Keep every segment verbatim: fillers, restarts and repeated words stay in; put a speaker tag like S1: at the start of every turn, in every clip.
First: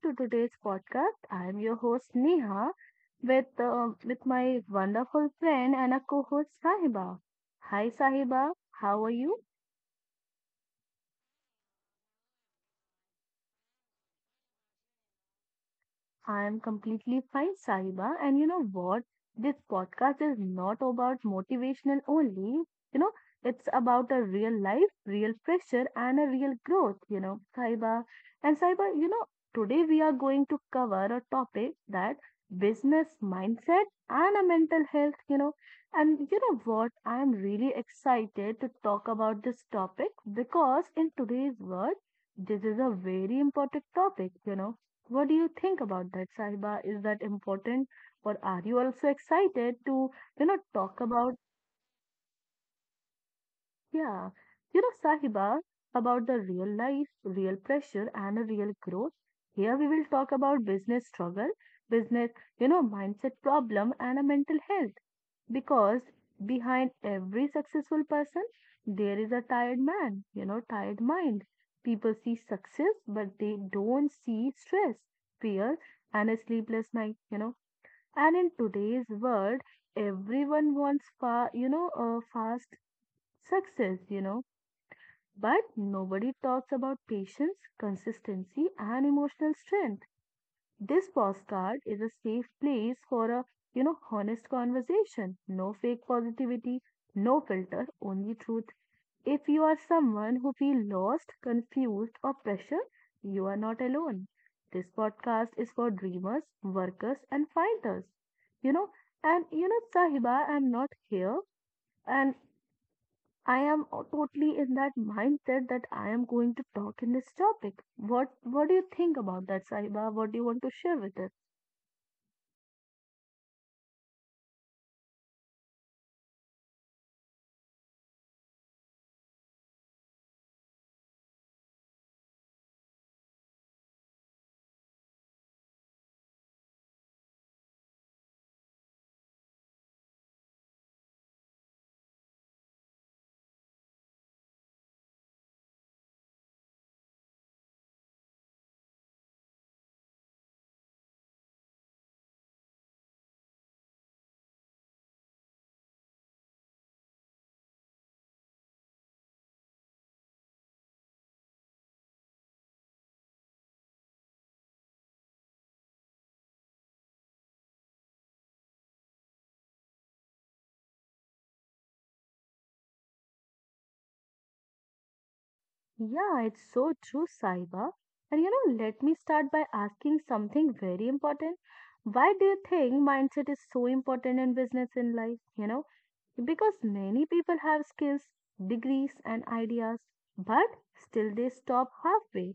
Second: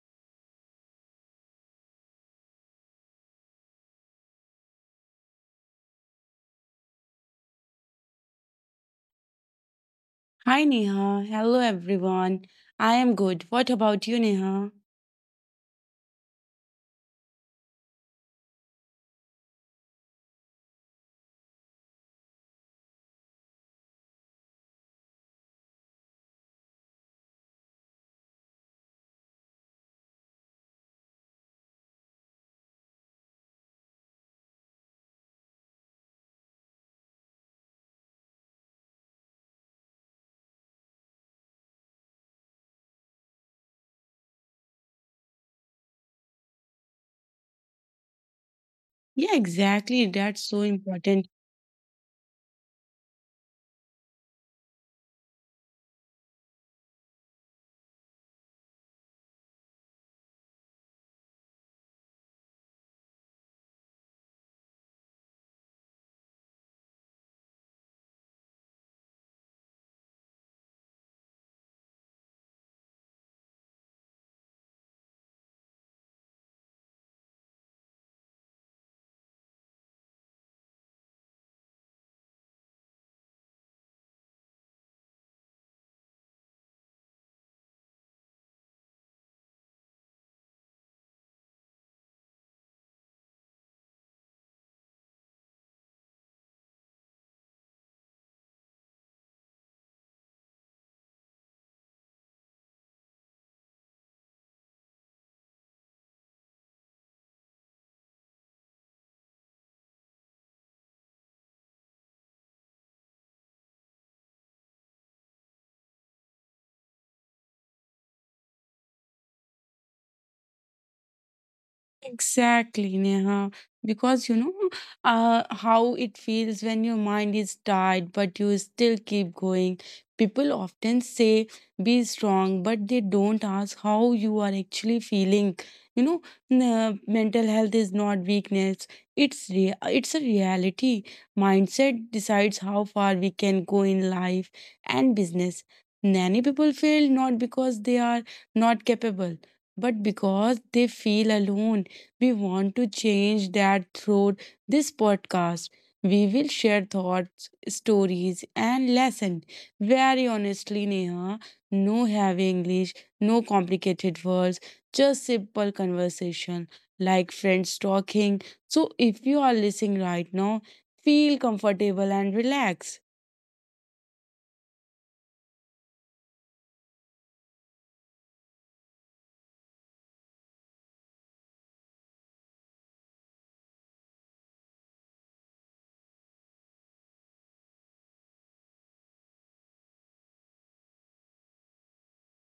S1: to today's podcast. I am your host Neha with uh, with my wonderful friend and a co-host Sahiba. Hi Sahiba, how are you?
S2: Hi Neha, hello everyone. I am good. What about you, Neha?
S1: I am completely fine, Sahiba. And you know what? This podcast is not about motivational only. You know, it's about a real life, real pressure, and a real growth, you know, Sahiba. And Sahiba, you know, today we are going to cover a topic that business mindset and a mental health, you know. And you know what? I am really excited to talk about this topic because in today's world, this is a very important topic, you know. What do you think about that, Sahiba? Is that important, or are you also
S2: Yeah,
S1: excited
S2: exactly.
S1: to,
S2: That's
S1: you know,
S2: so
S1: talk
S2: important.
S1: about, yeah, you know, Sahiba, about the real life, real pressure, and a real growth? Here we will talk about business struggle, business, you know, mindset problem, and a mental health. Because behind every successful person, there is a tired man, you know, tired mind. People see success, but they don't see stress, fear, and a sleepless night, you know. And in today's world, everyone wants fa you know, uh, fast success, you know, but nobody talks about patience, consistency, and emotional strength. This postcard is a safe place for a, you know, honest conversation. No fake positivity, no filter, only truth. If you are someone who feels lost, confused, or pressure, you are not alone. This podcast is for dreamers, workers, and fighters. You know, and you know, Sahiba, I'm not here, and I am o- totally in that mindset that I am going to talk in this topic. What What do you think about that, Sahiba? What do you want to share with us?
S2: Exactly, Neha. Because you know uh, how it feels when your mind is tired, but you still keep going. People often say, be strong, but they don't ask how you are actually feeling. You know, n- uh, mental health is not weakness, it's, rea- it's a reality. Mindset decides how far we can go in life and business. Many people fail not because they are not capable, but because they feel alone. We want to change that through this podcast. We will share thoughts, stories, and lessons. Very honestly, Neha, no heavy English, no complicated words, just simple conversation like friends talking. So if you are listening right now, feel comfortable and relax.
S1: Yeah, it's so true, Saiba. And you know, let me start by asking something very important. Why do you think mindset is so important in business in life? You know, because many people have skills, degrees, and ideas, but still they stop halfway.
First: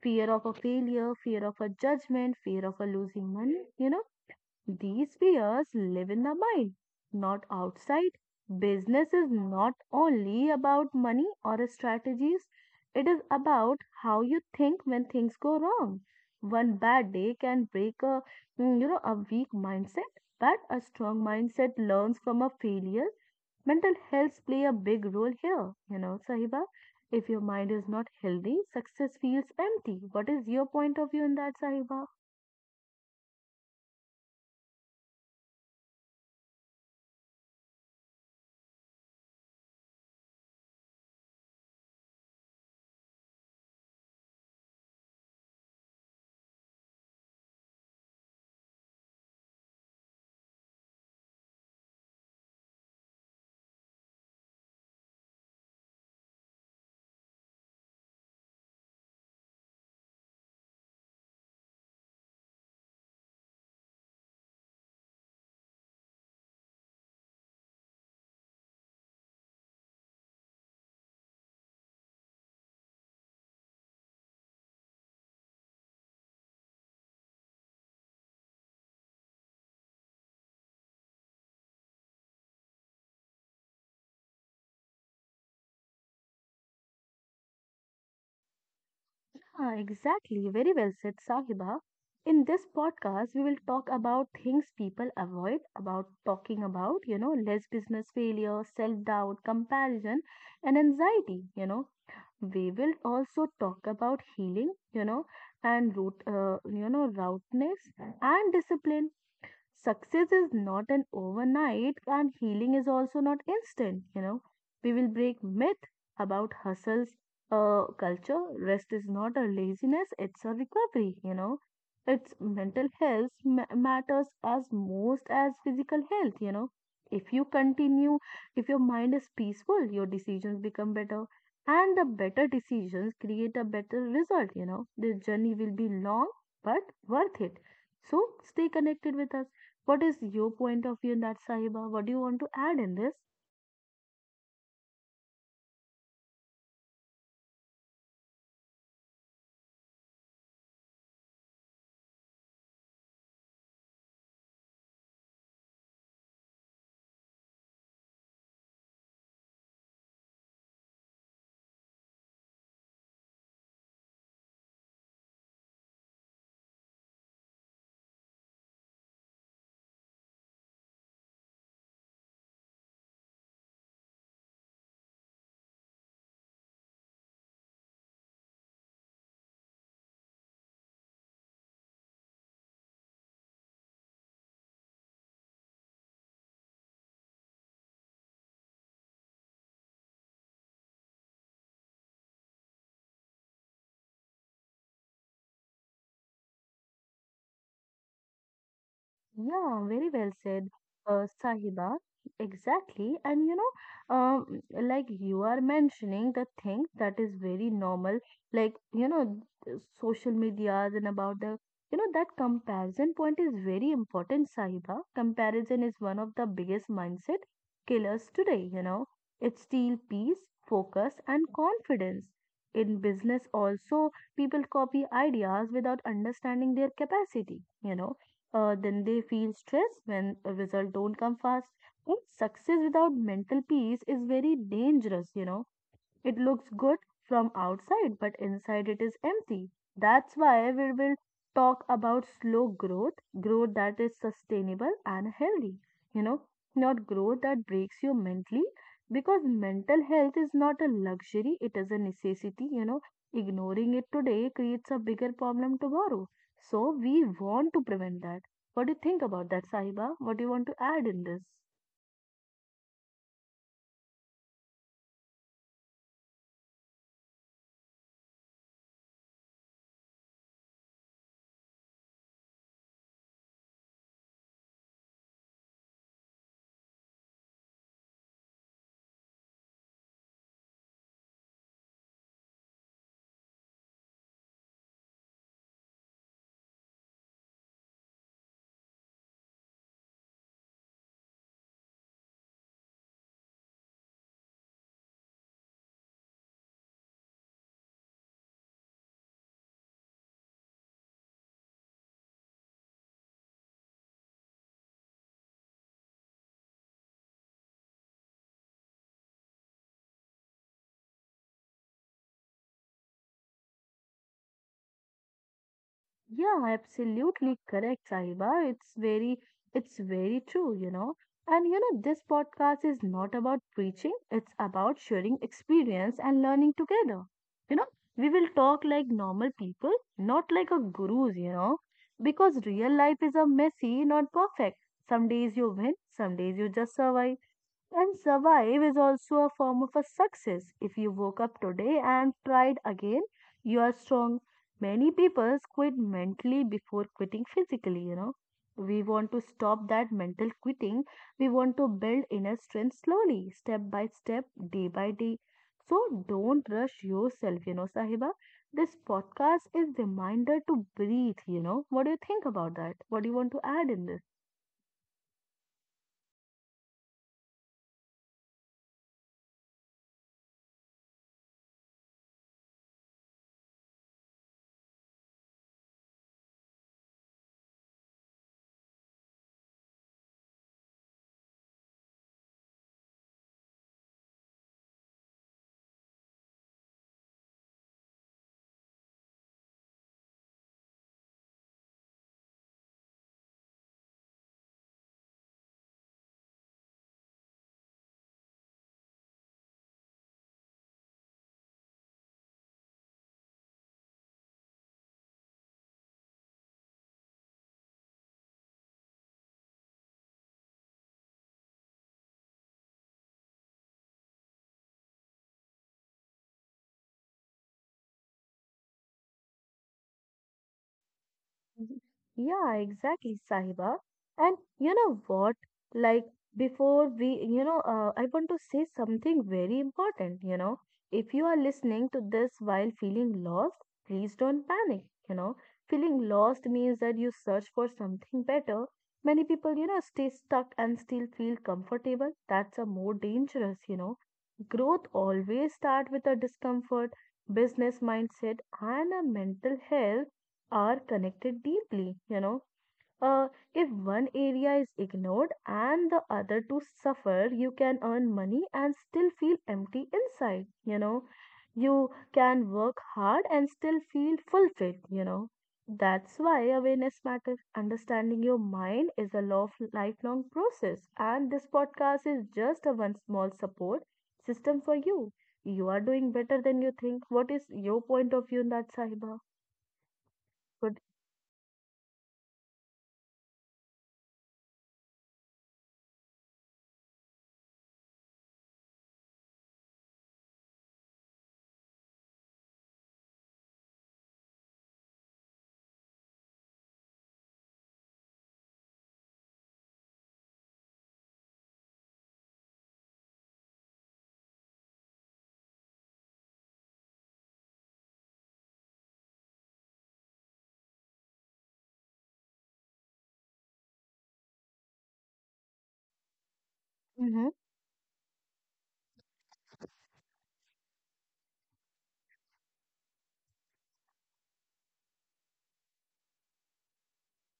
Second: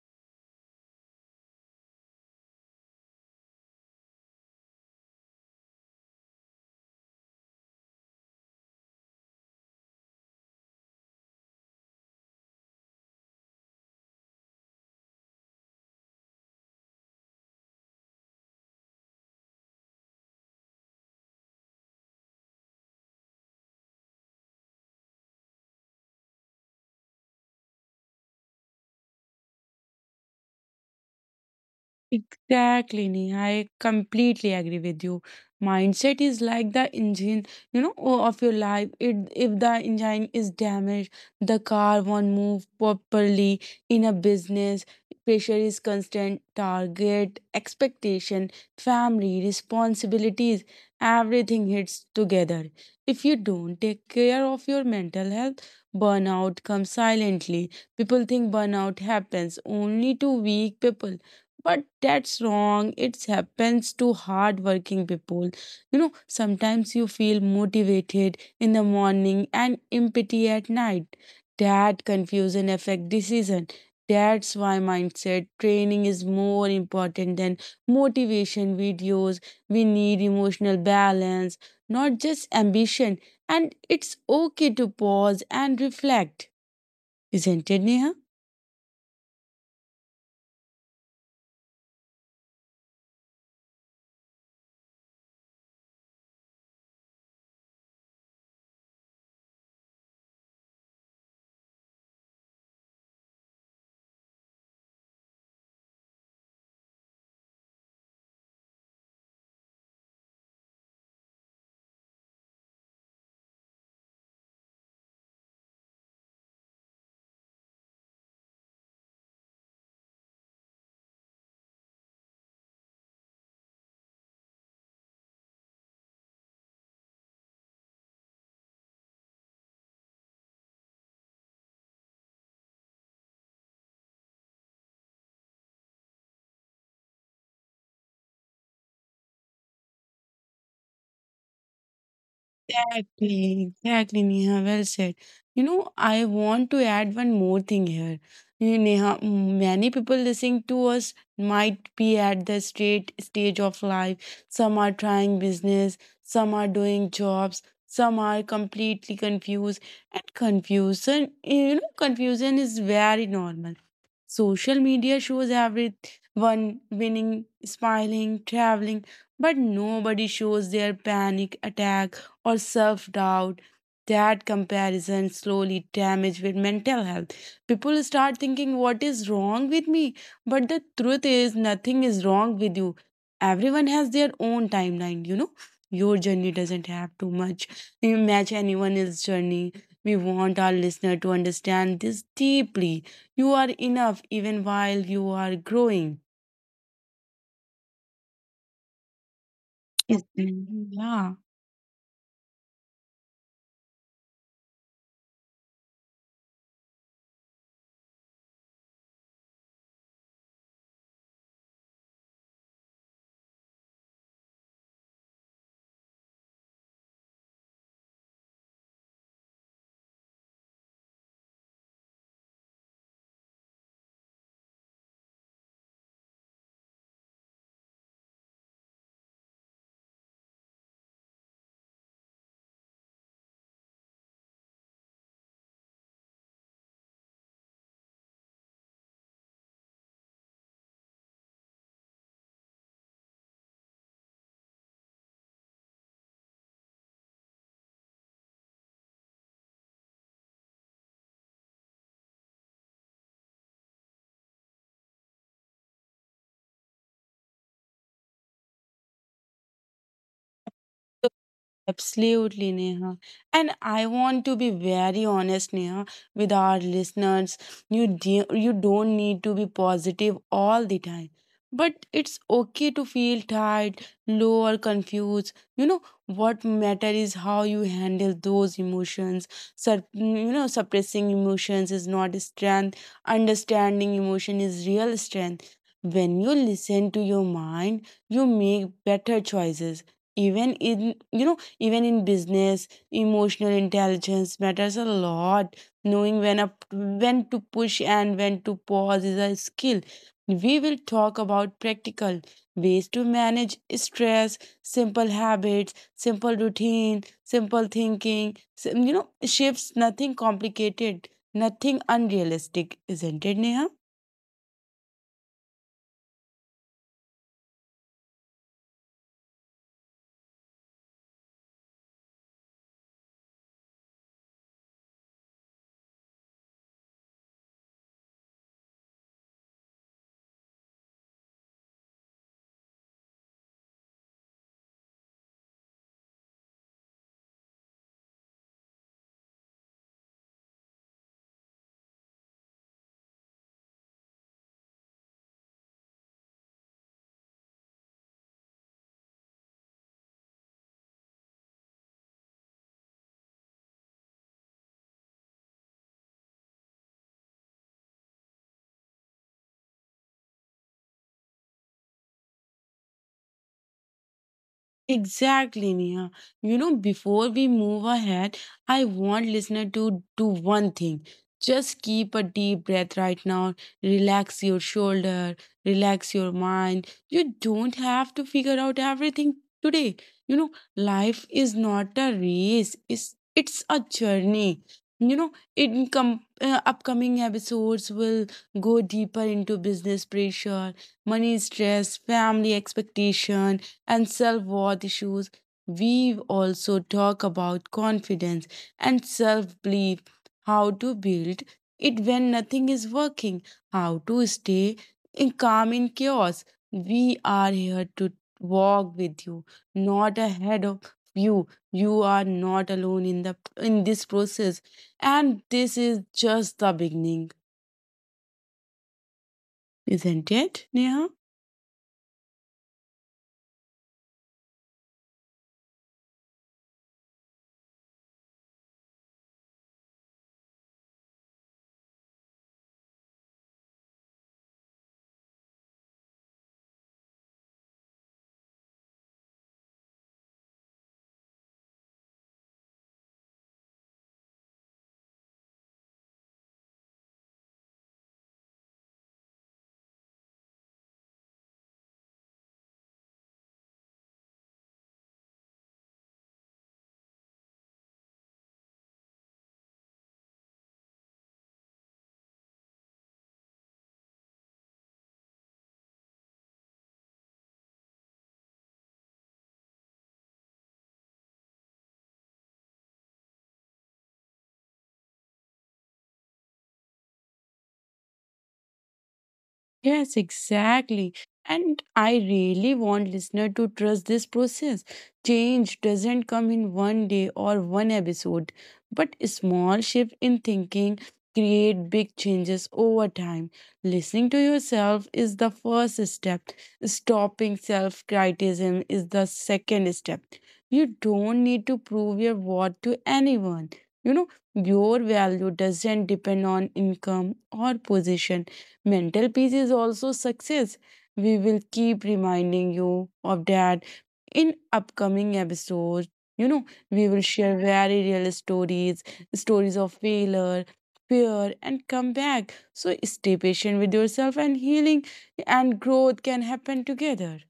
S1: Fear of a failure, fear of a judgment, fear of a losing money, you know, these fears live in the mind, not outside. Business is not only about money or strategies, it is about how you think when things go wrong. One bad day can break a mm, you know a weak mindset, but a strong mindset learns from a failure. Mental health play a big role here, you know, Sahiba. If your mind is not healthy, success feels empty. What is your point of view in that, Sahiba?
S2: Exactly, Neha. I completely agree with you. Mindset is like the engine, you know, o- of your life. It, if the engine is damaged, the car won't move properly. In a business, pressure is constant, target, expectation, family, responsibilities, everything hits together. If you don't take care of your mental health, burnout comes silently. People think burnout happens only to weak people, but that's wrong. It happens to hardworking people. You know, sometimes you feel motivated in the morning and empty at night. That confusion affect decision. That's why mindset training is more important than motivation videos. We need emotional balance, not just ambition. And it's okay to pause and reflect, isn't it, Neha?
S1: Ah, exactly. Very well said, Sahiba. In this podcast, we will talk about things people avoid about talking about, you know, less business failure, self doubt, comparison, and anxiety. You know, we will also talk about healing, you know, and root, uh, you know, routness and discipline. Success is not an overnight and healing is also not instant, you know. We will break myth about hustles, uh, culture. Rest is not a laziness, it's a recovery, you know. It's mental health ma- matters as most as physical health, you know. If you continue, if your mind is peaceful, your decisions become better, and the better decisions create a better result, you know. The journey will be long, but worth it. So stay connected with us. What is your point of view in that, Sahiba? What do you want to add in this?
S2: Exactly, exactly, Neha. Well said. You know, I want to add one more thing here. You know, Neha, m- many people listening to us might be at the straight stage of life. Some are trying business, some are doing jobs, some are completely confused. And confusion, you know, confusion is very normal. Social media shows everyone winning, smiling, traveling, but nobody shows their panic attacks or self doubt. That comparison slowly damages mental health. People start thinking, What is wrong with me? But the truth is, nothing is wrong with you. Everyone has their own timeline, you know. Your journey doesn't have too much. You match anyone else's journey. We want our listener to understand this deeply. You are enough even while you are growing.
S1: Yeah, very
S2: Yes.
S1: well said,
S2: Yeah.
S1: uh, Sahiba. Exactly. And you know, um, like you are mentioning the thing that is very normal, like, you know, th- social medias and about the, you know, that comparison point is very important, Sahiba. Comparison is one of the biggest mindset killers today, you know. It steals peace, focus, and confidence. In business also, people copy ideas without understanding their capacity, you know. Uh, then they feel stressed when a result don't come fast. And success without mental peace is very dangerous, you know. It looks good from outside, but inside it is empty. That's why we will talk about slow growth, growth that is sustainable and healthy. You know, not growth that breaks you mentally, because mental health is not a luxury, it is a necessity. You know, ignoring it today creates a bigger problem tomorrow. So, we want to prevent that. What do you think about that, Sahiba? What do you want to add in this?
S2: Absolutely, Neha. And I want to be very honest, Neha, with our listeners. You de- you don't need to be positive all the time. But it's okay to feel tired, low or confused. You know, what matter is how you handle those emotions. Sup- you know, suppressing emotions is not strength. Understanding emotion is real strength. When you listen to your mind, you make better choices. Even in, you know, even in business, emotional intelligence matters a lot. Knowing when up when to push and when to pause is a skill. We will talk about practical ways to manage stress, simple habits, simple routine, simple thinking sim- you know shifts, nothing complicated, nothing unrealistic, isn't it, Neha?
S1: Yeah, absolutely correct, Sahiba. It's very, it's very true, you know. And you know, this podcast is not about preaching, it's about sharing experience and learning together. You know, we will talk like normal people, not like a gurus, you know, because real life is a messy, not perfect. Some days you win, some days you just survive. And survive is also a form of a success. If you woke up today and tried again, you are strong. Many people quit mentally before quitting physically, you know. We want to stop that mental quitting. We want to build inner strength slowly, step by step, day by day. So don't rush yourself, you know, Sahiba. This podcast is reminder to breathe, you know. What do you think about that? What do you want to add in this?
S2: Exactly, Neha. You know, before we move ahead, I want listener to do one thing. Just keep a deep breath right now. Relax your shoulder, relax your mind. You don't have to figure out everything today. You know, life is not a race. It's it's a journey. You know, in com- uh, upcoming episodes will go deeper into business pressure, money stress, family expectation, and self worth issues. We also talk about confidence and self belief, how to build it when nothing is working, how to stay in calm in chaos. We are here to walk with you, not ahead of you. You are not alone in the in this process, and this is just the beginning, isn't it, Neha?
S1: Yeah, exactly, Sahiba. And you know what? Like before we, you know, uh, I want to say something very important, you know. If you are listening to this while feeling lost, please don't panic, you know. Feeling lost means that you search for something better. Many people, you know, stay stuck and still feel comfortable. That's a more dangerous, you know. Growth always start with a discomfort, business mindset, and a mental health are connected deeply, you know. Uh, if one area is ignored and the other two suffer, you can earn money and still feel empty inside, you know. You can work hard and still feel fulfilled, you know. That's why awareness matters. Understanding your mind is a lo- lifelong process, and this podcast is just a one small support system for you. You are doing better than you think. What is your point of view in that, Sahiba?
S2: Yes,
S1: Good.
S2: exactly. And I really want listener to trust this process. Change doesn't come in one day or one episode, but small shift in thinking create big changes over time. Listening to yourself is the first step. Stopping self-criticism is the second step. You don't need to prove your worth to anyone. You know, your value doesn't depend on income or position. Mental peace is also success. We will keep reminding you of that in upcoming episodes. You know, we will share very real stories, stories of failure, fear, and comeback. So stay patient with yourself, and healing and growth can happen together.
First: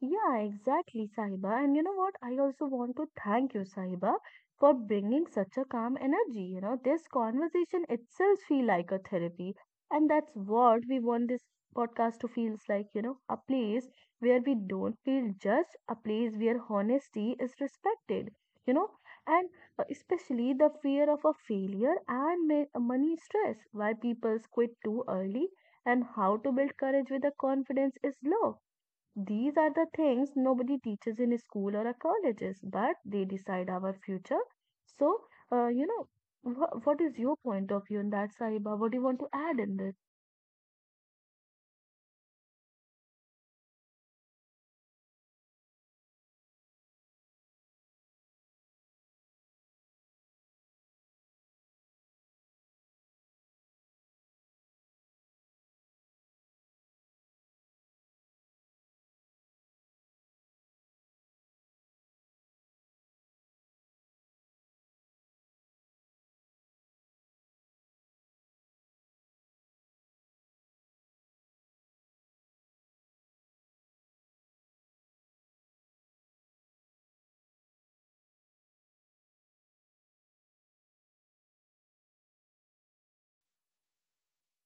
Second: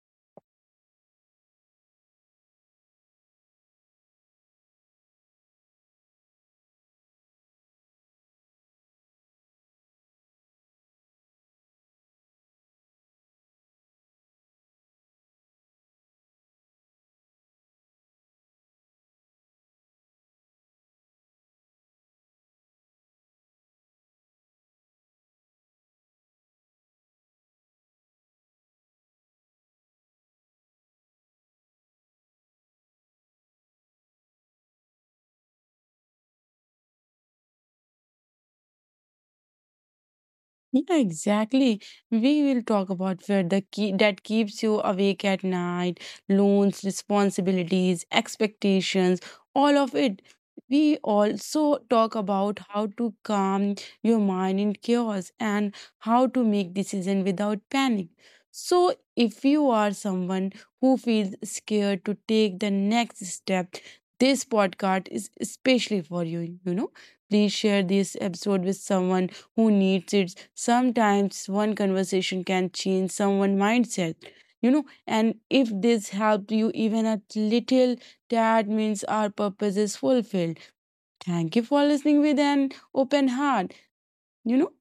S1: Yeah, exactly, Sahiba. And you know what? I also want to thank you, Sahiba, for bringing such a calm energy. You know, this conversation itself feel like a therapy, and that's what we want this podcast to feels like. You know, a place where we don't feel judged, a place where honesty is respected. You know, and uh, especially the fear of a failure and ma- uh, money stress, why people quit too early, and how to build courage with the confidence is low, these are the things nobody teaches in school or our colleges, but they decide our future. So, uh, you know, wha what is your point of view on that, Sahiba? What do you want to add in this?
S2: Yeah, exactly. We will talk about where the key that keeps you awake at night, loans, responsibilities, expectations, all of it. We also talk about how to calm your mind in chaos and how to make decisions without panic. So, if you are someone who feels scared to take the next step, this podcast is especially for you. You know, please share this episode with someone who needs it. Sometimes one conversation can change someone's mindset. You know, and if this helped you even a little, that means our purpose is fulfilled. Thank you for listening with an open heart. You know,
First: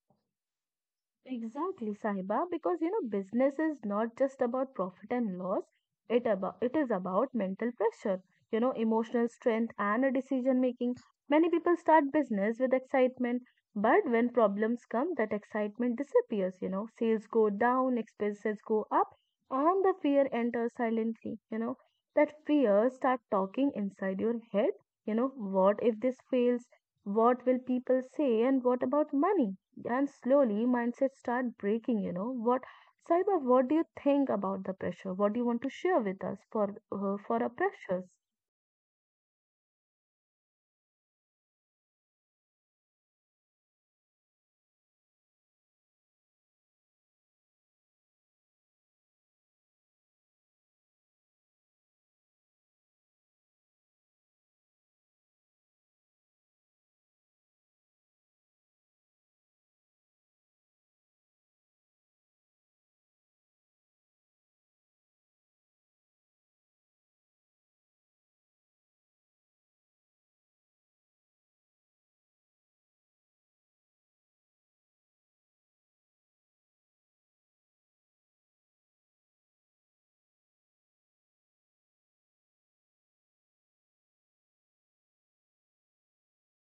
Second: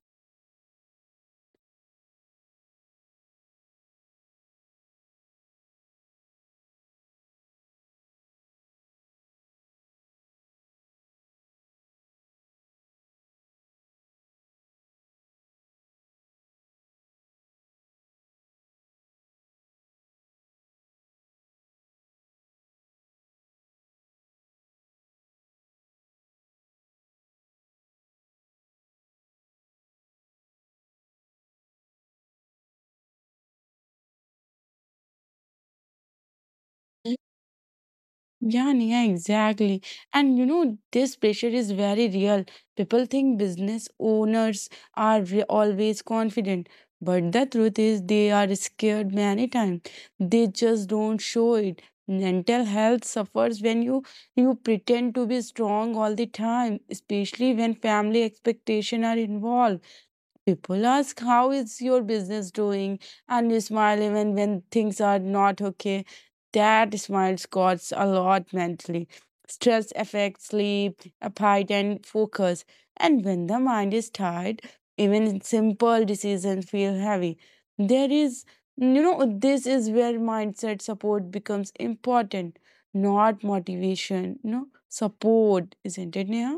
S1: Exactly, Sahiba, because you know business is not just about profit and loss. It about it is about mental pressure, you know, emotional strength and a decision making. Many people start business with excitement, but when problems come, that excitement disappears, you know. Sales go down, expenses go up, and the fear enters silently, you know. That fear start talking inside your head, you know, what if this fails? What will people say? And what about money? And slowly mindsets start breaking, you know what, Saiba? What do you think about the pressure? What do you want to share with us for uh, for our pressures?
S2: Yeah, Nia, exactly. And you know, this pressure is very real. People think business owners are re- always confident, but the truth is they are scared many times. They just don't show it. Mental health suffers when you you pretend to be strong all the time, especially when family expectation are involved. People ask, How is your business doing? And you smile even when things are not okay. That smile costs a lot mentally. Stress affects sleep, appetite, and focus. And when the mind is tired, even simple decisions feel heavy. There is, you know, this is where mindset support becomes important, not motivation, no, support, isn't it, Neha?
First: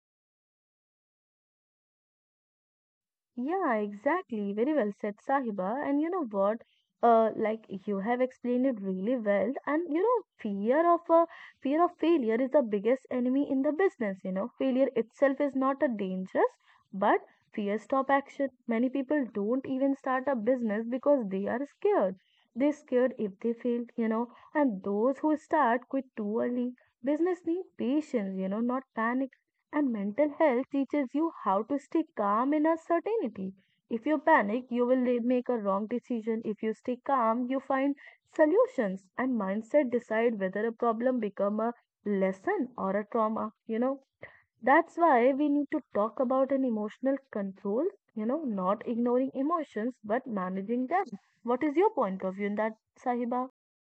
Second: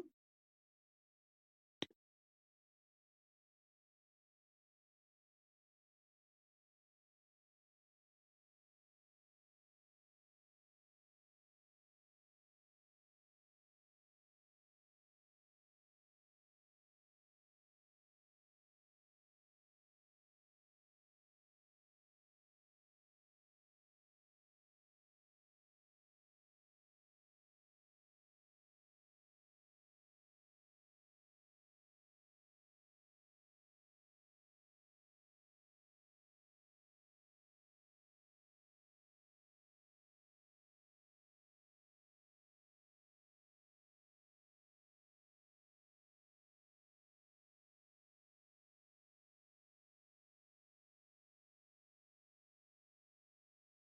S1: Yeah, exactly. Very well said, Sahiba. And you know what? Uh, like you have explained it really well. And you know, fear of uh, fear of failure is the biggest enemy in the business. You know, failure itself is not a dangerous, but fear stop action. Many people don't even start a business because they are scared. They're scared if they fail. You know, and those who start quit too early. Business need patience. You know, not panic. And mental health teaches you how to stay calm in uncertainty. If you panic, you will li- make a wrong decision. If you stay calm, you find solutions. And mindset decide whether a problem become a lesson or a trauma. You know, that's why we need to talk about an emotional control. You know, not ignoring emotions but managing them. What is your point of view in that, Sahiba?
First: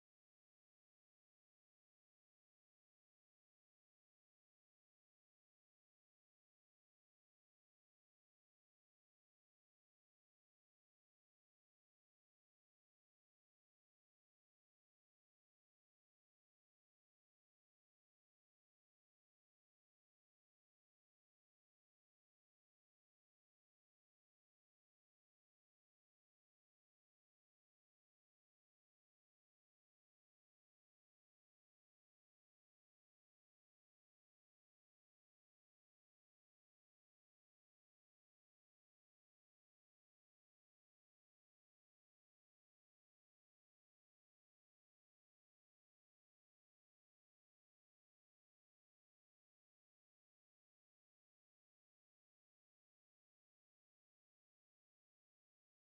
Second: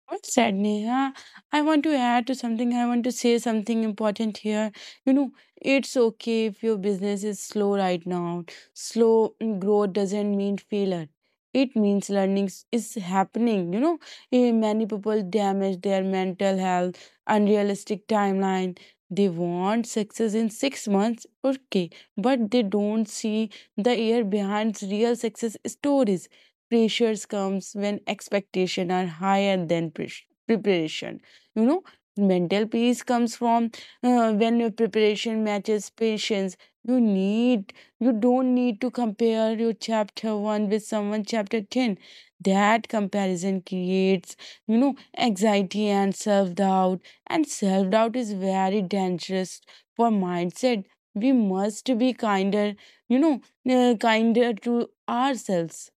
S2: What said, Neha? I want to add to something. I want to say something important here. You know, it's okay if your business is slow right now. Slow growth doesn't mean failure. It means learning s- is happening. You know, Eh, many people damage their mental health, unrealistic timeline. They want success in six months, okay, but they don't see the year behind real success stories. Pressures comes when expectation are higher than pre- preparation. You know, mental peace comes from uh, when your preparation matches patience you need. You don't need to compare your chapter one with someone chapter ten. That comparison creates, you know, anxiety and self doubt, and self doubt is very dangerous for mindset. We must be kinder, you know, uh, kinder to ourselves.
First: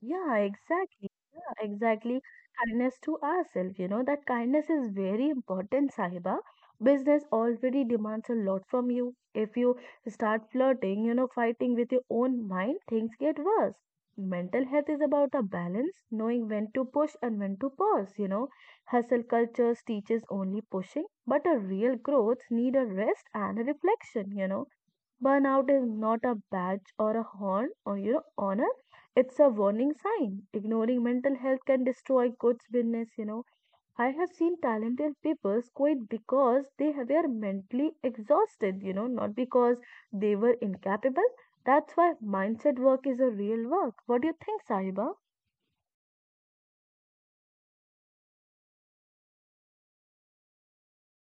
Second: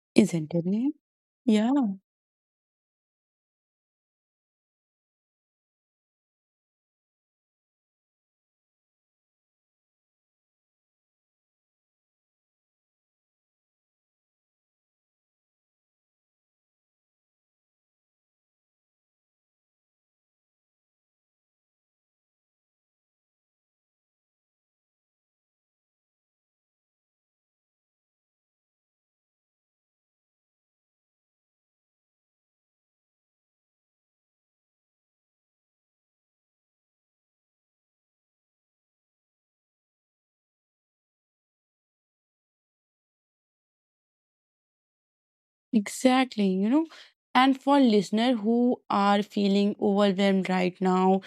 S1: Yeah,
S2: Isn't it, Nehal?
S1: exactly. Yeah,
S2: Yeah,
S1: exactly. Kindness to ourselves, you know, that kindness is very important, Sahiba. Business already demands a lot from you. If you start flirting, you know, fighting with your own mind, things get worse. Mental health is about a balance, knowing when to push and when to pause, you know. Hustle cultures teaches only pushing, but a real growth need a rest and a reflection, you know. Burnout is not a badge or a horn or you know honor. It's a warning sign. Ignoring mental health can destroy good business. You know, I have seen talented people quit because they have- were mentally exhausted. You know, not because they were incapable. That's why mindset work is a real work. What do you think, Sahiba?
S2: exactly. You know, and for listener who are feeling overwhelmed right now,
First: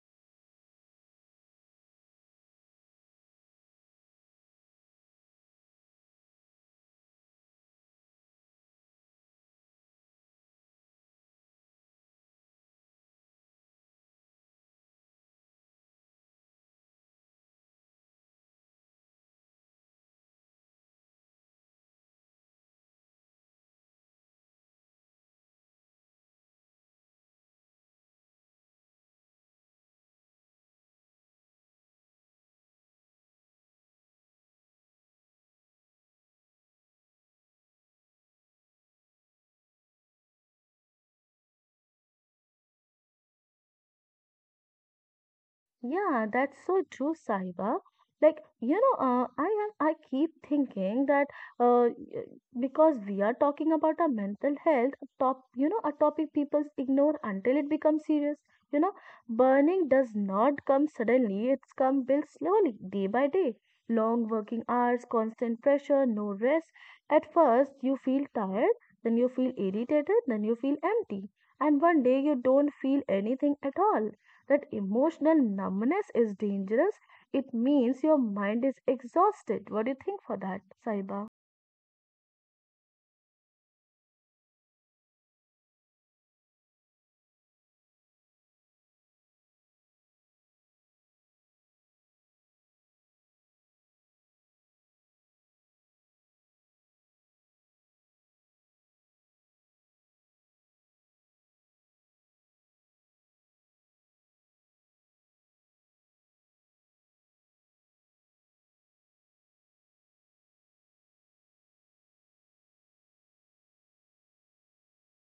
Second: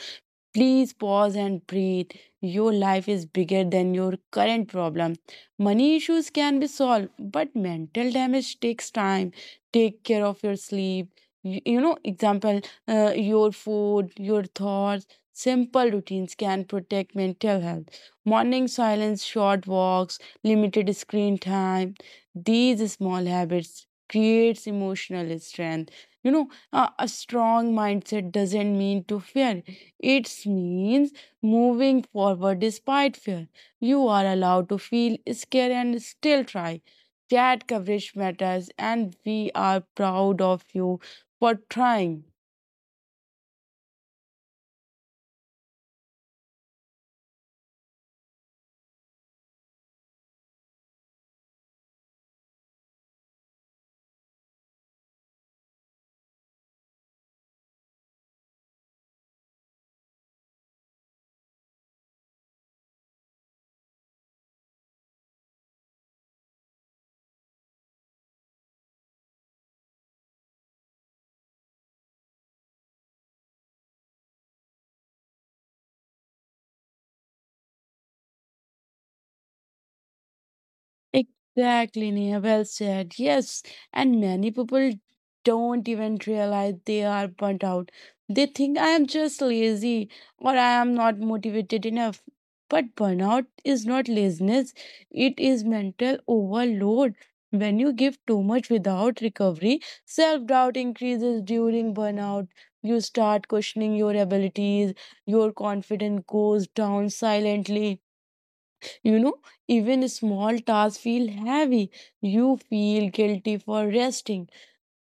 S2: please pause and breathe. Your life is bigger than your current problem. Money issues can be solved, but mental damage takes time. Take care of your sleep. You, you know, example, uh, your food, your thoughts. Simple routines can protect mental health. Morning silence, short walks, limited screen time. These small habits creates emotional strength. You know, a, a strong mindset doesn't mean to fear. It means moving forward despite fear. You are allowed to feel scared and still try. That coverage matters, and we are proud of you for trying.
S1: Yeah, that's so true, Sahiba. Like, you know, uh, I am, I keep thinking that uh, y- because we are talking about our mental health, a top, you know, a topic people ignore until it becomes serious. You know, Burning does not come suddenly, it's come built slowly, day by day. Long working hours, constant pressure, no rest. At first, you feel tired, then you feel irritated, then you feel empty. And one day you don't feel anything at all. That emotional numbness is dangerous. It means your mind is exhausted. What do you think for that, Saiba?
S2: Exactly, Neha. Well said. Yes, and many people don't even realize they are burnt out. They think, I am just lazy or I am not motivated enough. But burnout is not laziness, it is mental overload. When you give too much without recovery, self doubt increases during burnout. You start questioning your abilities, your confidence goes down silently, you know, even small tasks feel heavy. You feel guilty for resting.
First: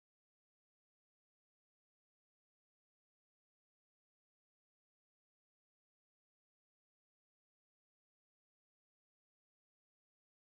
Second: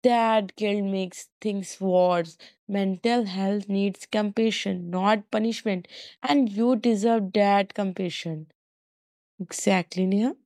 S2: That guilt makes things worse. Mental health needs compassion, not punishment. And you deserve that compassion. Exactly, Neha.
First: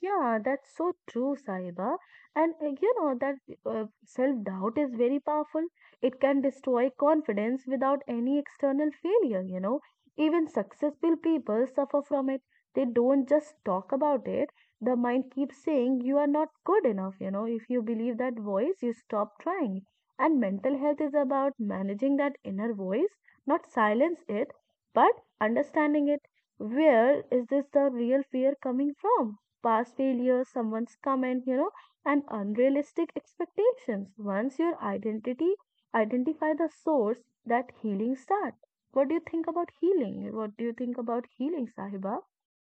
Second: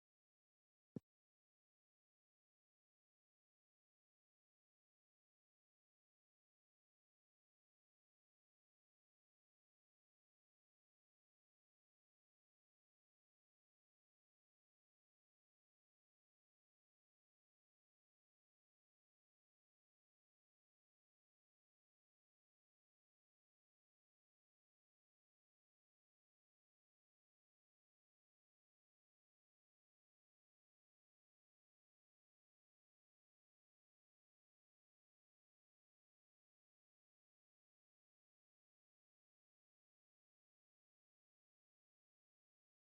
S1: Yeah, that's so true, Sahiba. And uh, you know that uh, self-doubt is very powerful. It can destroy confidence without any external failure, you know. Even successful people suffer from it. They don't just talk about it. The mind keeps saying you are not good enough, you know. If you believe that voice, you stop trying. And mental health is about managing that inner voice, not silence it, but understanding it. Where is this the real fear coming from? Past failures, someone's comment, you know, and unrealistic expectations. Once your identity identify the source, that healing start. What do you think about healing? What do you think about healing, Sahiba?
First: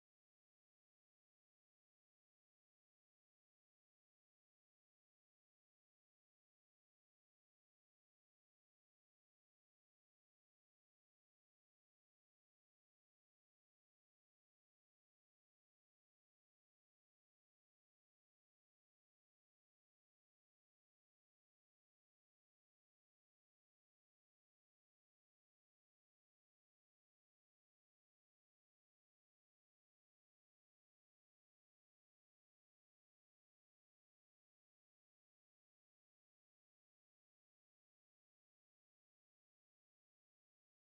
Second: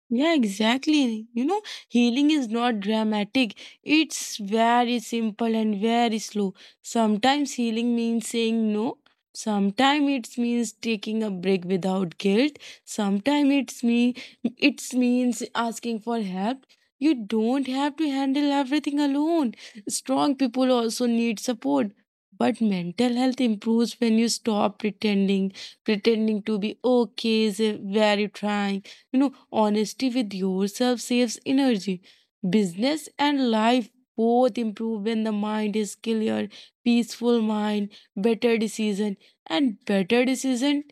S2: Yeah, exactly. You know, healing is not dramatic. It's very simple and very slow. Sometimes healing means saying no. Sometimes it means taking a break without guilt. Sometimes it's me it means asking for help. You don't have to handle everything alone. Strong people also need support. But mental health improves when you stop pretending. Pretending to be okay is a very trying. You know, honesty with yourself saves energy. Business and life both improve when the mind is clear, peaceful mind, better decision, and better decision,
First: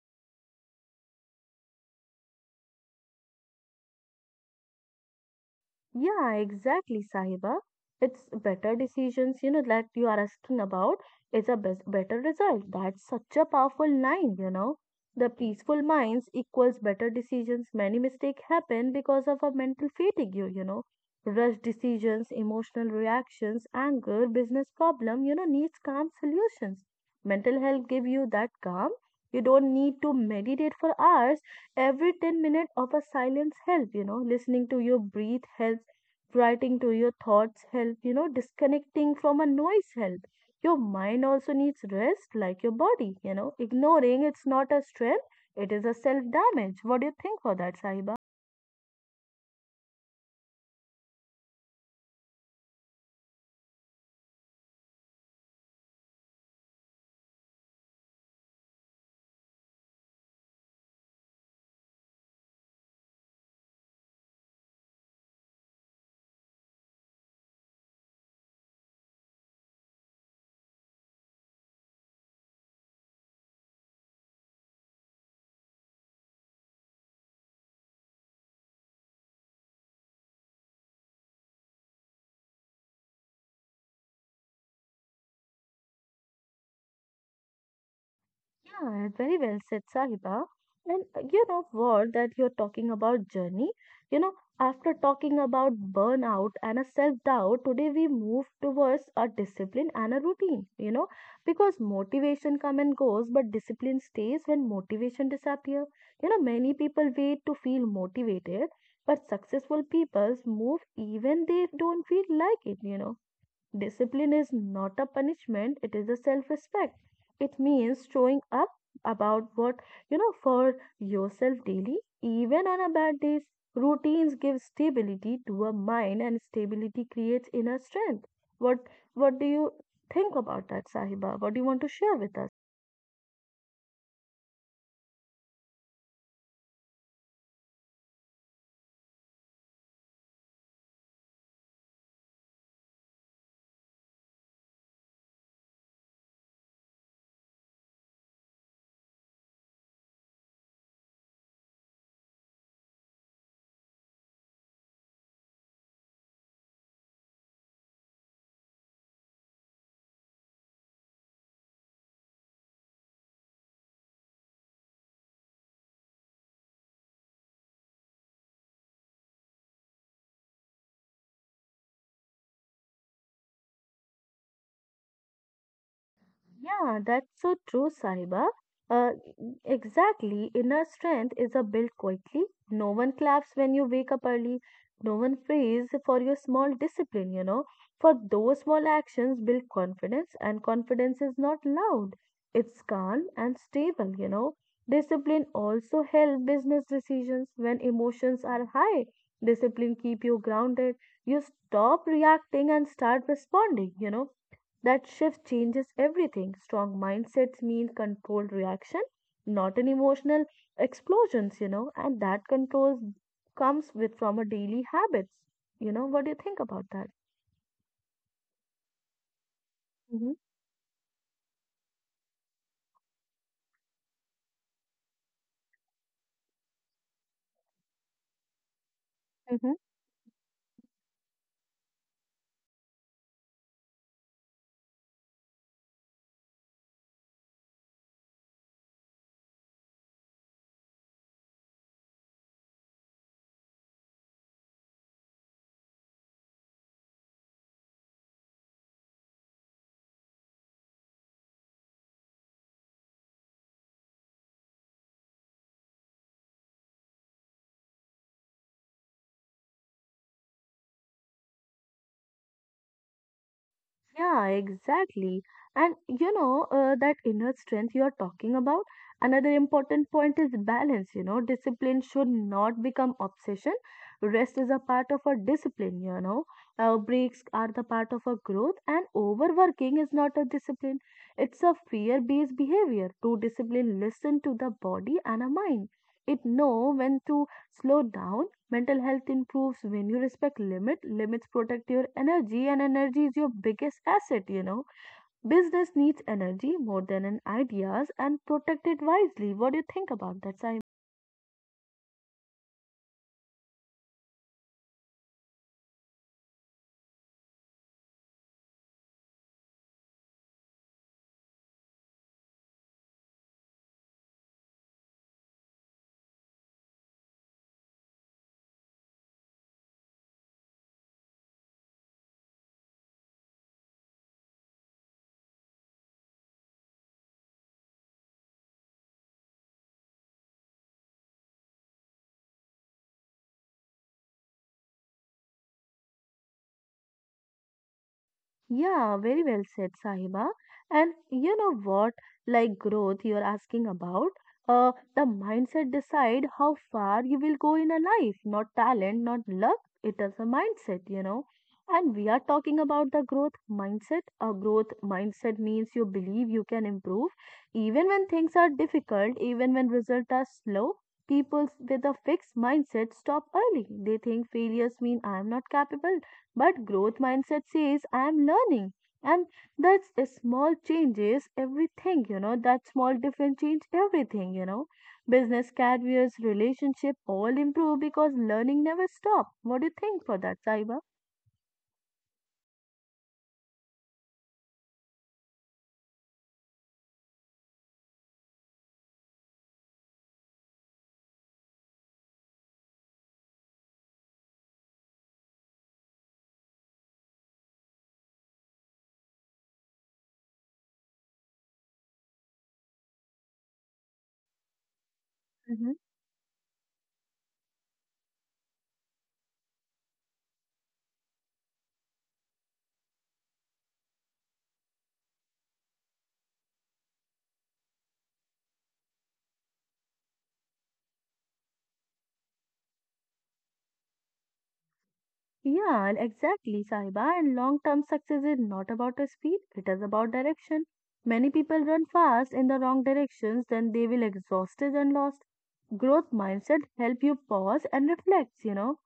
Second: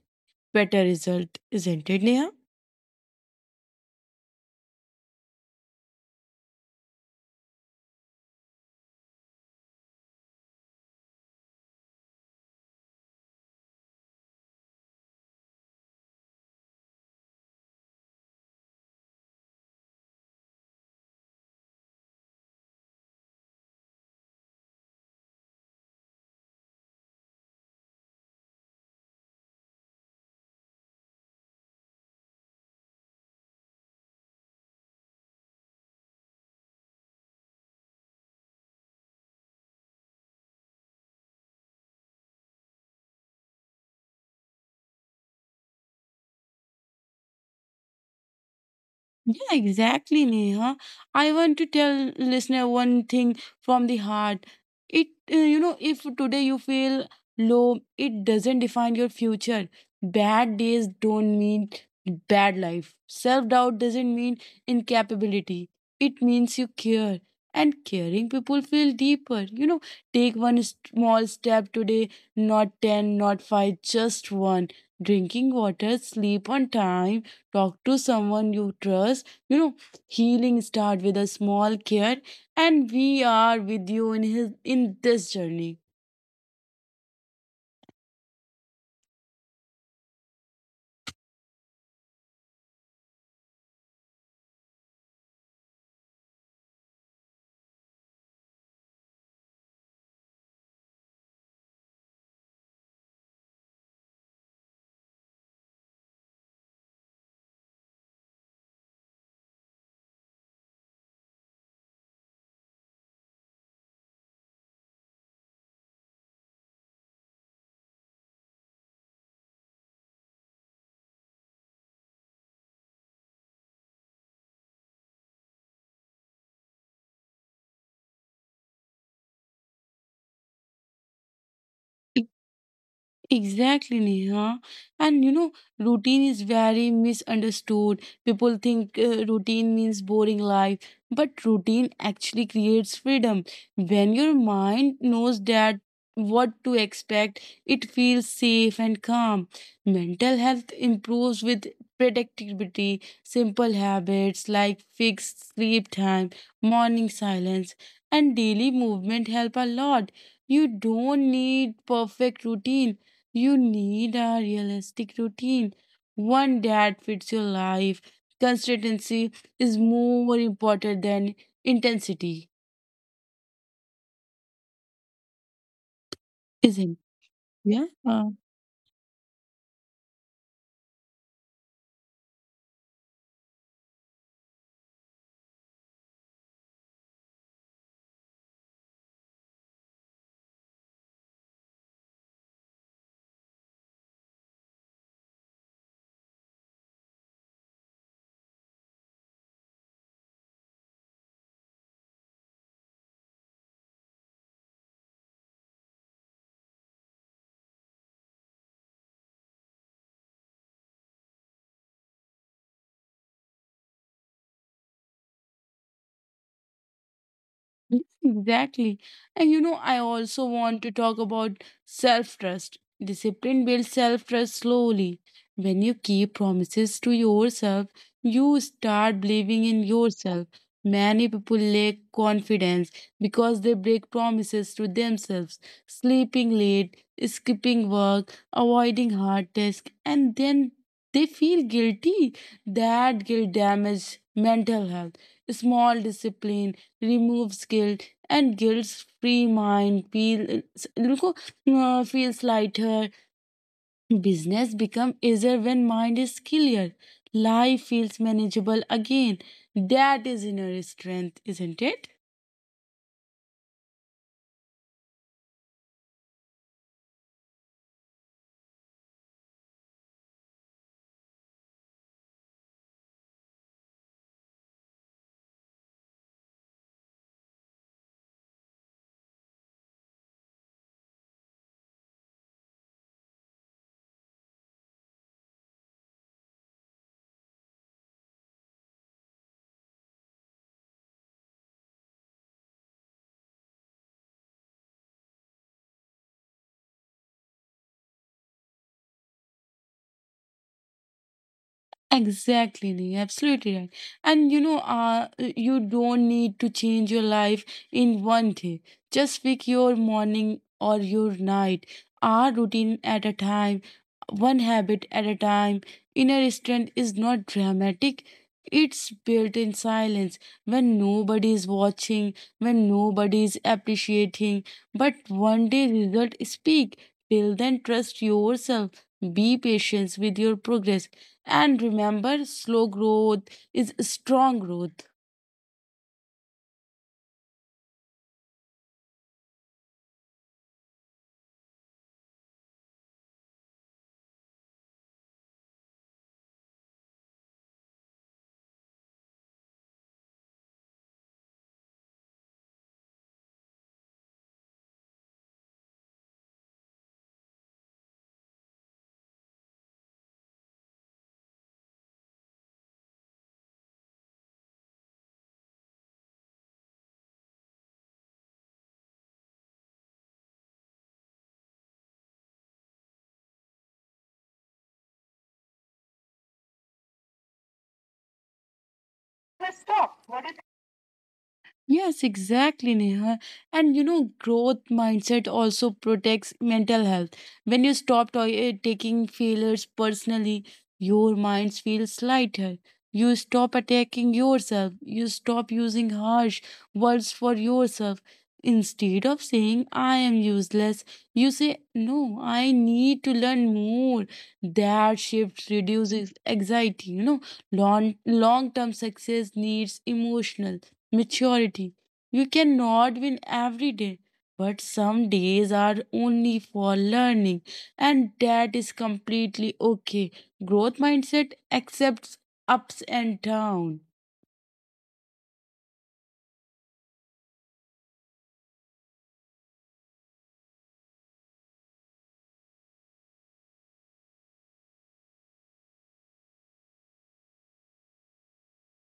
S2: better result. Isn't it, Neha?
S1: Yeah, exactly, Sahiba. It's better decisions, you know, that you are asking about is a best, better result. That's such a powerful line, you know. The peaceful minds equals better decisions. Many mistakes happen because of a mental fatigue, you, you know. Rush decisions, emotional reactions, anger, business problem, you know, needs calm solutions. Mental health give you that calm. You don't need to meditate for hours. Every ten minutes of a silence help you know Listening to your breathe helps, writing to your thoughts help you know Disconnecting from a noise help. Your mind also needs rest like your body you know Ignoring it's not a strength, it is a self damage. What do you think for that, Sahiba?
S2: Yeah, exactly, Neha. I want to tell listener one thing from the heart. It, uh, you know, if today you feel low, it doesn't define your future. Bad days don't mean bad life. Self doubt doesn't mean incapability. It means you care. And caring people feel deeper. You know, take one small step today, not ten, not five, just one. Drinking water, sleep on time, talk to someone you trust, you know, healing start with a small care, and we are with you in his in this journey.
S1: Yeah, very well said, Sahiba. And uh, you know what, that you're talking about journey. You know, After talking about burnout and a self-doubt, today we move towards a discipline and a routine, you know, because motivation come and goes, but discipline stays when motivation disappear. You know, many people wait to feel motivated, but successful people move even they don't feel like it, you know Discipline is not a punishment, it is a self respect. It means showing up about what you know for yourself daily, even on a bad days. Routines give stability to a mind, and stability creates inner strength. What what do you think about that, Sahiba? What do you want to share with us?
S2: Exactly, Neha. And you know, routine is very misunderstood. People think uh, routine means boring life, but routine actually creates freedom. When your mind knows that what to expect, it feels safe and calm. Mental health improves with predictability, simple habits like fixed sleep time, morning silence, and daily movement help a lot. You don't need perfect routine, you need a realistic routine, one that fits your life. Consistency is more important than intensity, isn't?
S1: Yeah, that's so
S2: Yeah.
S1: true, Sahiba. Uh, exactly. Inner strength is a built quietly. No one claps when you wake up early. No one prays for your small discipline, you know. For those small actions build confidence, and confidence is not loud. It's calm and stable, you know. Discipline also help business decisions when emotions are high. Discipline keep you grounded. You stop reacting and start responding, you know That shift changes everything. Strong mindsets mean controlled reaction, not an emotional explosions, you know, and that control comes with from a daily habits. You know, what do you think about that?
S2: Yes, exactly. And you know, I also
S1: Hmm.
S2: want to talk about self trust. Discipline builds self trust slowly. When you keep promises to yourself, you start believing in
S1: Mm-hmm.
S2: yourself. Many people lack confidence because they break promises to themselves, sleeping late, skipping work, avoiding hard tasks, and then they feel guilty. That guilt damages mental health. Small discipline removes guilt, and guilt's free mind feels look, uh, feels lighter. Business become easier when mind is clear, life feels manageable again. That is inner strength, isn't it?
S1: Yeah, exactly. And you know, uh, that inner strength you are talking about, another important point is balance. You know, discipline should not become obsession. Rest is a part of a discipline, you know. Uh, breaks are the part of a growth, and overworking is not a discipline. It's a fear-based behavior. True discipline listen to the body and a mind. It know when to slow down. Mental health improves when you respect limit. Limits protect your energy, and energy is your biggest asset, you know. Business needs energy more than an ideas and protect it wisely. What do you think about that, Simon?
S2: Exactly, Neha, absolutely right. And you know, uh, you don't need to change your life in one day. Just pick your morning or your night, our routine at a time, one habit at a time. Inner strength is not dramatic. It's built in silence when nobody is watching, when nobody is appreciating. But one day result speak. Till then, trust yourself. Be patient with your progress and remember, slow growth is strong growth.
S1: Yeah, very well said, Sahiba. And you know what, like growth you're asking about, uh, the mindset decide how far you will go in a life, not talent, not luck. It is a mindset, you know. And we are talking about the growth mindset. A growth mindset means you believe you can improve even when things are difficult, even when results are slow. People with a fixed mindset stop early. They think failures mean I am not capable, but growth mindset says, I am learning. And that's a small changes everything, you know, that small difference change everything, you know. Business, careers, relationship all improve because learning never stop. What do you think for that, Saiba?
S2: Yes, exactly, Neha. And you know, growth mindset also protects mental health. When you stop to- eh, taking failures personally, your mind feels lighter. You stop attacking yourself. You stop using harsh words for yourself. Instead of saying, I am useless, you say, No, I need to learn more. That shift reduces anxiety. You know, long long term success needs emotional maturity. You cannot win every day, but some days are only for learning, and that is completely okay. Growth mindset accepts ups and downs.
S1: Yeah, and exactly, Sahiba. And long term success is not about a speed, it is about direction. Many people run fast in the wrong directions, then they will exhausted and lost. Growth mindset help you pause and reflect, you know.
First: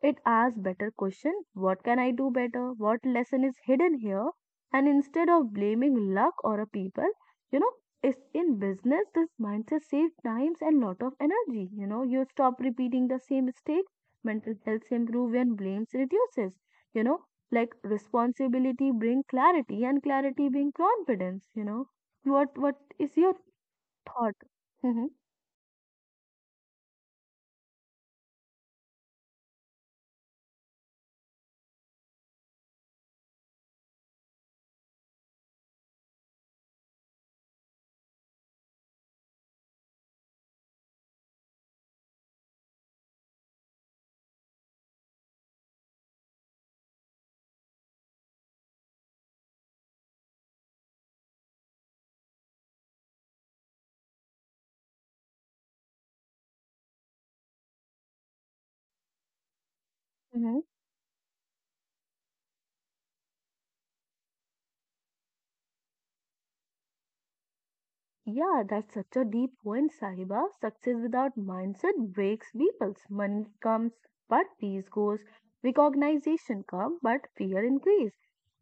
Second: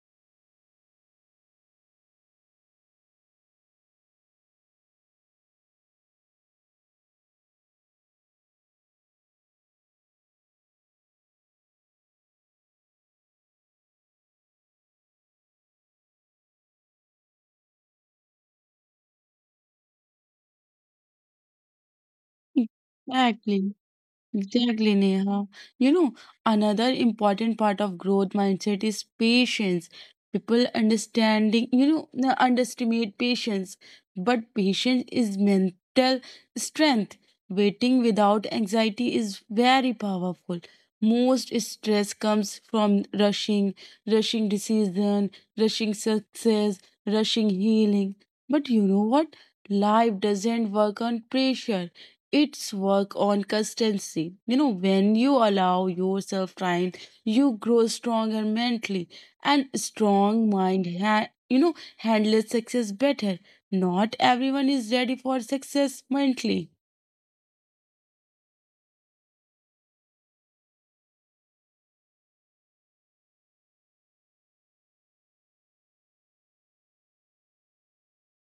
S1: It asks better question, what can I do better? What lesson is hidden here? And instead of blaming luck or a people, you know, it's in business this mindset saves times and lot of energy. You know, you stop repeating the same mistake. Mental health improve and blames reduces you know like responsibility bring clarity and clarity bring confidence you know what what is your
S2: Exactly.
S1: thought?
S2: Exactly,
S1: Mm-hmm,
S2: Neha. You know, another important part of growth mindset is patience. People understanding, you know, n- underestimate patience, but patience is mental strength. Waiting without anxiety is very powerful. Most stress comes from rushing, rushing decision, rushing success, rushing healing. But you know what? Life doesn't work on pressure, it's work on consistency. You know, when you allow yourself time, you grow stronger mentally, and strong
S1: mm-hmm.
S2: mind ha- you know handles success better. Not everyone is ready for success mentally.
S1: Yeah, that's such a deep point, Sahiba. Success without mindset breaks peoples. Money comes, but peace goes. Recognition comes, but fear increase.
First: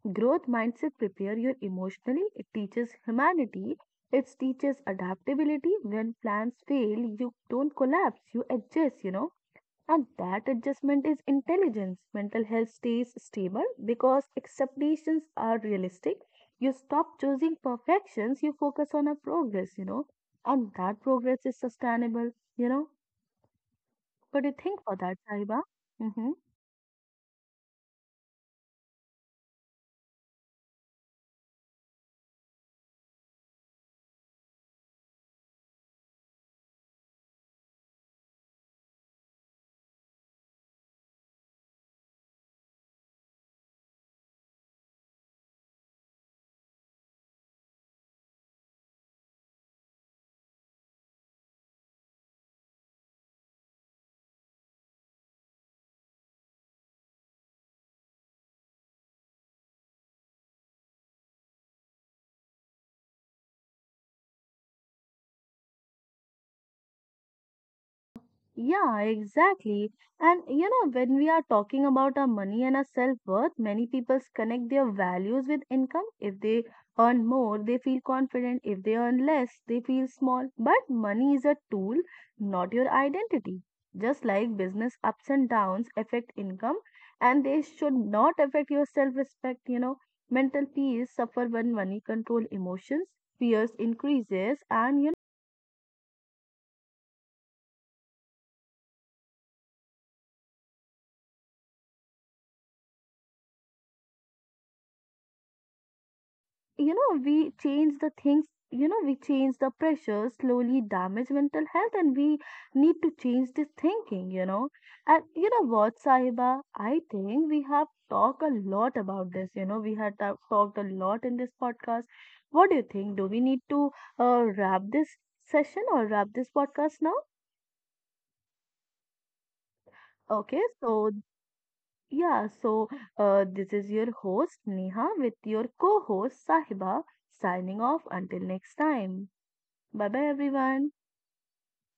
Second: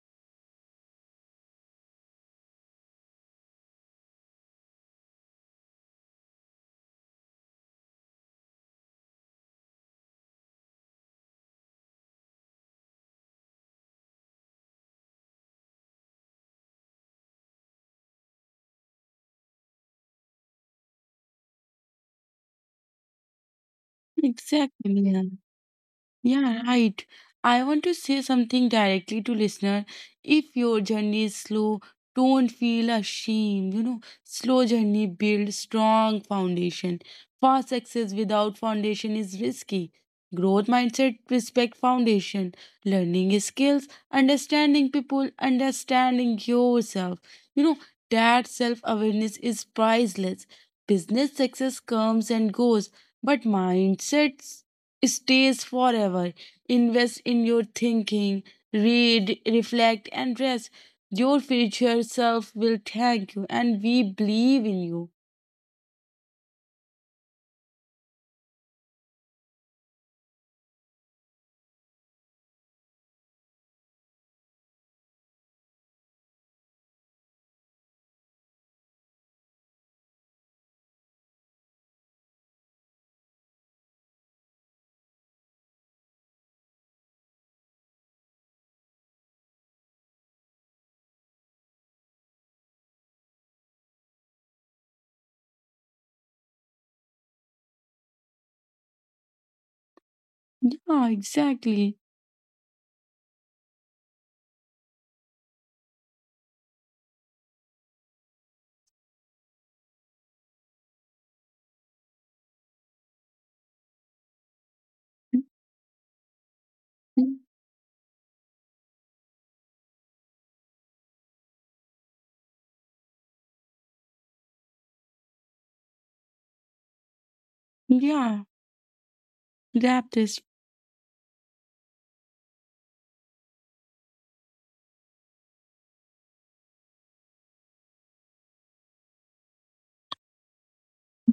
S1: Growth mindset prepare you emotionally. It teaches humanity. It teaches adaptability. When plans fail, you don't collapse. You adjust. You know. And that adjustment is intelligence. Mental health stays stable because expectations are realistic. You stop choosing perfections, you focus on a progress, you know, and that progress is sustainable, you know. What do you think
S2: Exactly,
S1: for that,
S2: Neha.
S1: Saiba? Mm-hmm.
S2: Yeah, right. I want to say something directly to listener. If your journey is slow, don't feel ashamed. You know, slow journey builds strong foundation. Fast success without foundation is risky. Growth mindset, respect foundation, learning skills, understanding people, understanding yourself. You know, that self awareness is priceless. Business success comes and goes, but mindset stays forever. Invest in your thinking, read, reflect, and rest. Your future self will thank you, and we believe in you.
S1: Yeah, exactly. And you know, when we are talking about our money and our self-worth, many people connect their values with income. If they earn more, they feel confident. If they earn less, they feel small. But money is a tool, not your identity. Just like business ups and downs affect income, and they should not affect your self-respect, you know. Mental peace suffer when money control emotions, fears increases, and you
S2: Yeah, exactly.
S1: you know we change the things you know we change the pressure slowly damage mental health, and we need to change this thinking you know and you know what, Sahiba, I think we have talked a lot about this you know we had ta- talked a lot in this podcast. What do you think, do we need to uh, wrap this session or wrap this podcast now?
S2: Yeah, wrap this.
S1: Okay, so yeah, so uh, this is your host Neha with your co-host Sahiba, signing off until next time. Bye bye, everyone.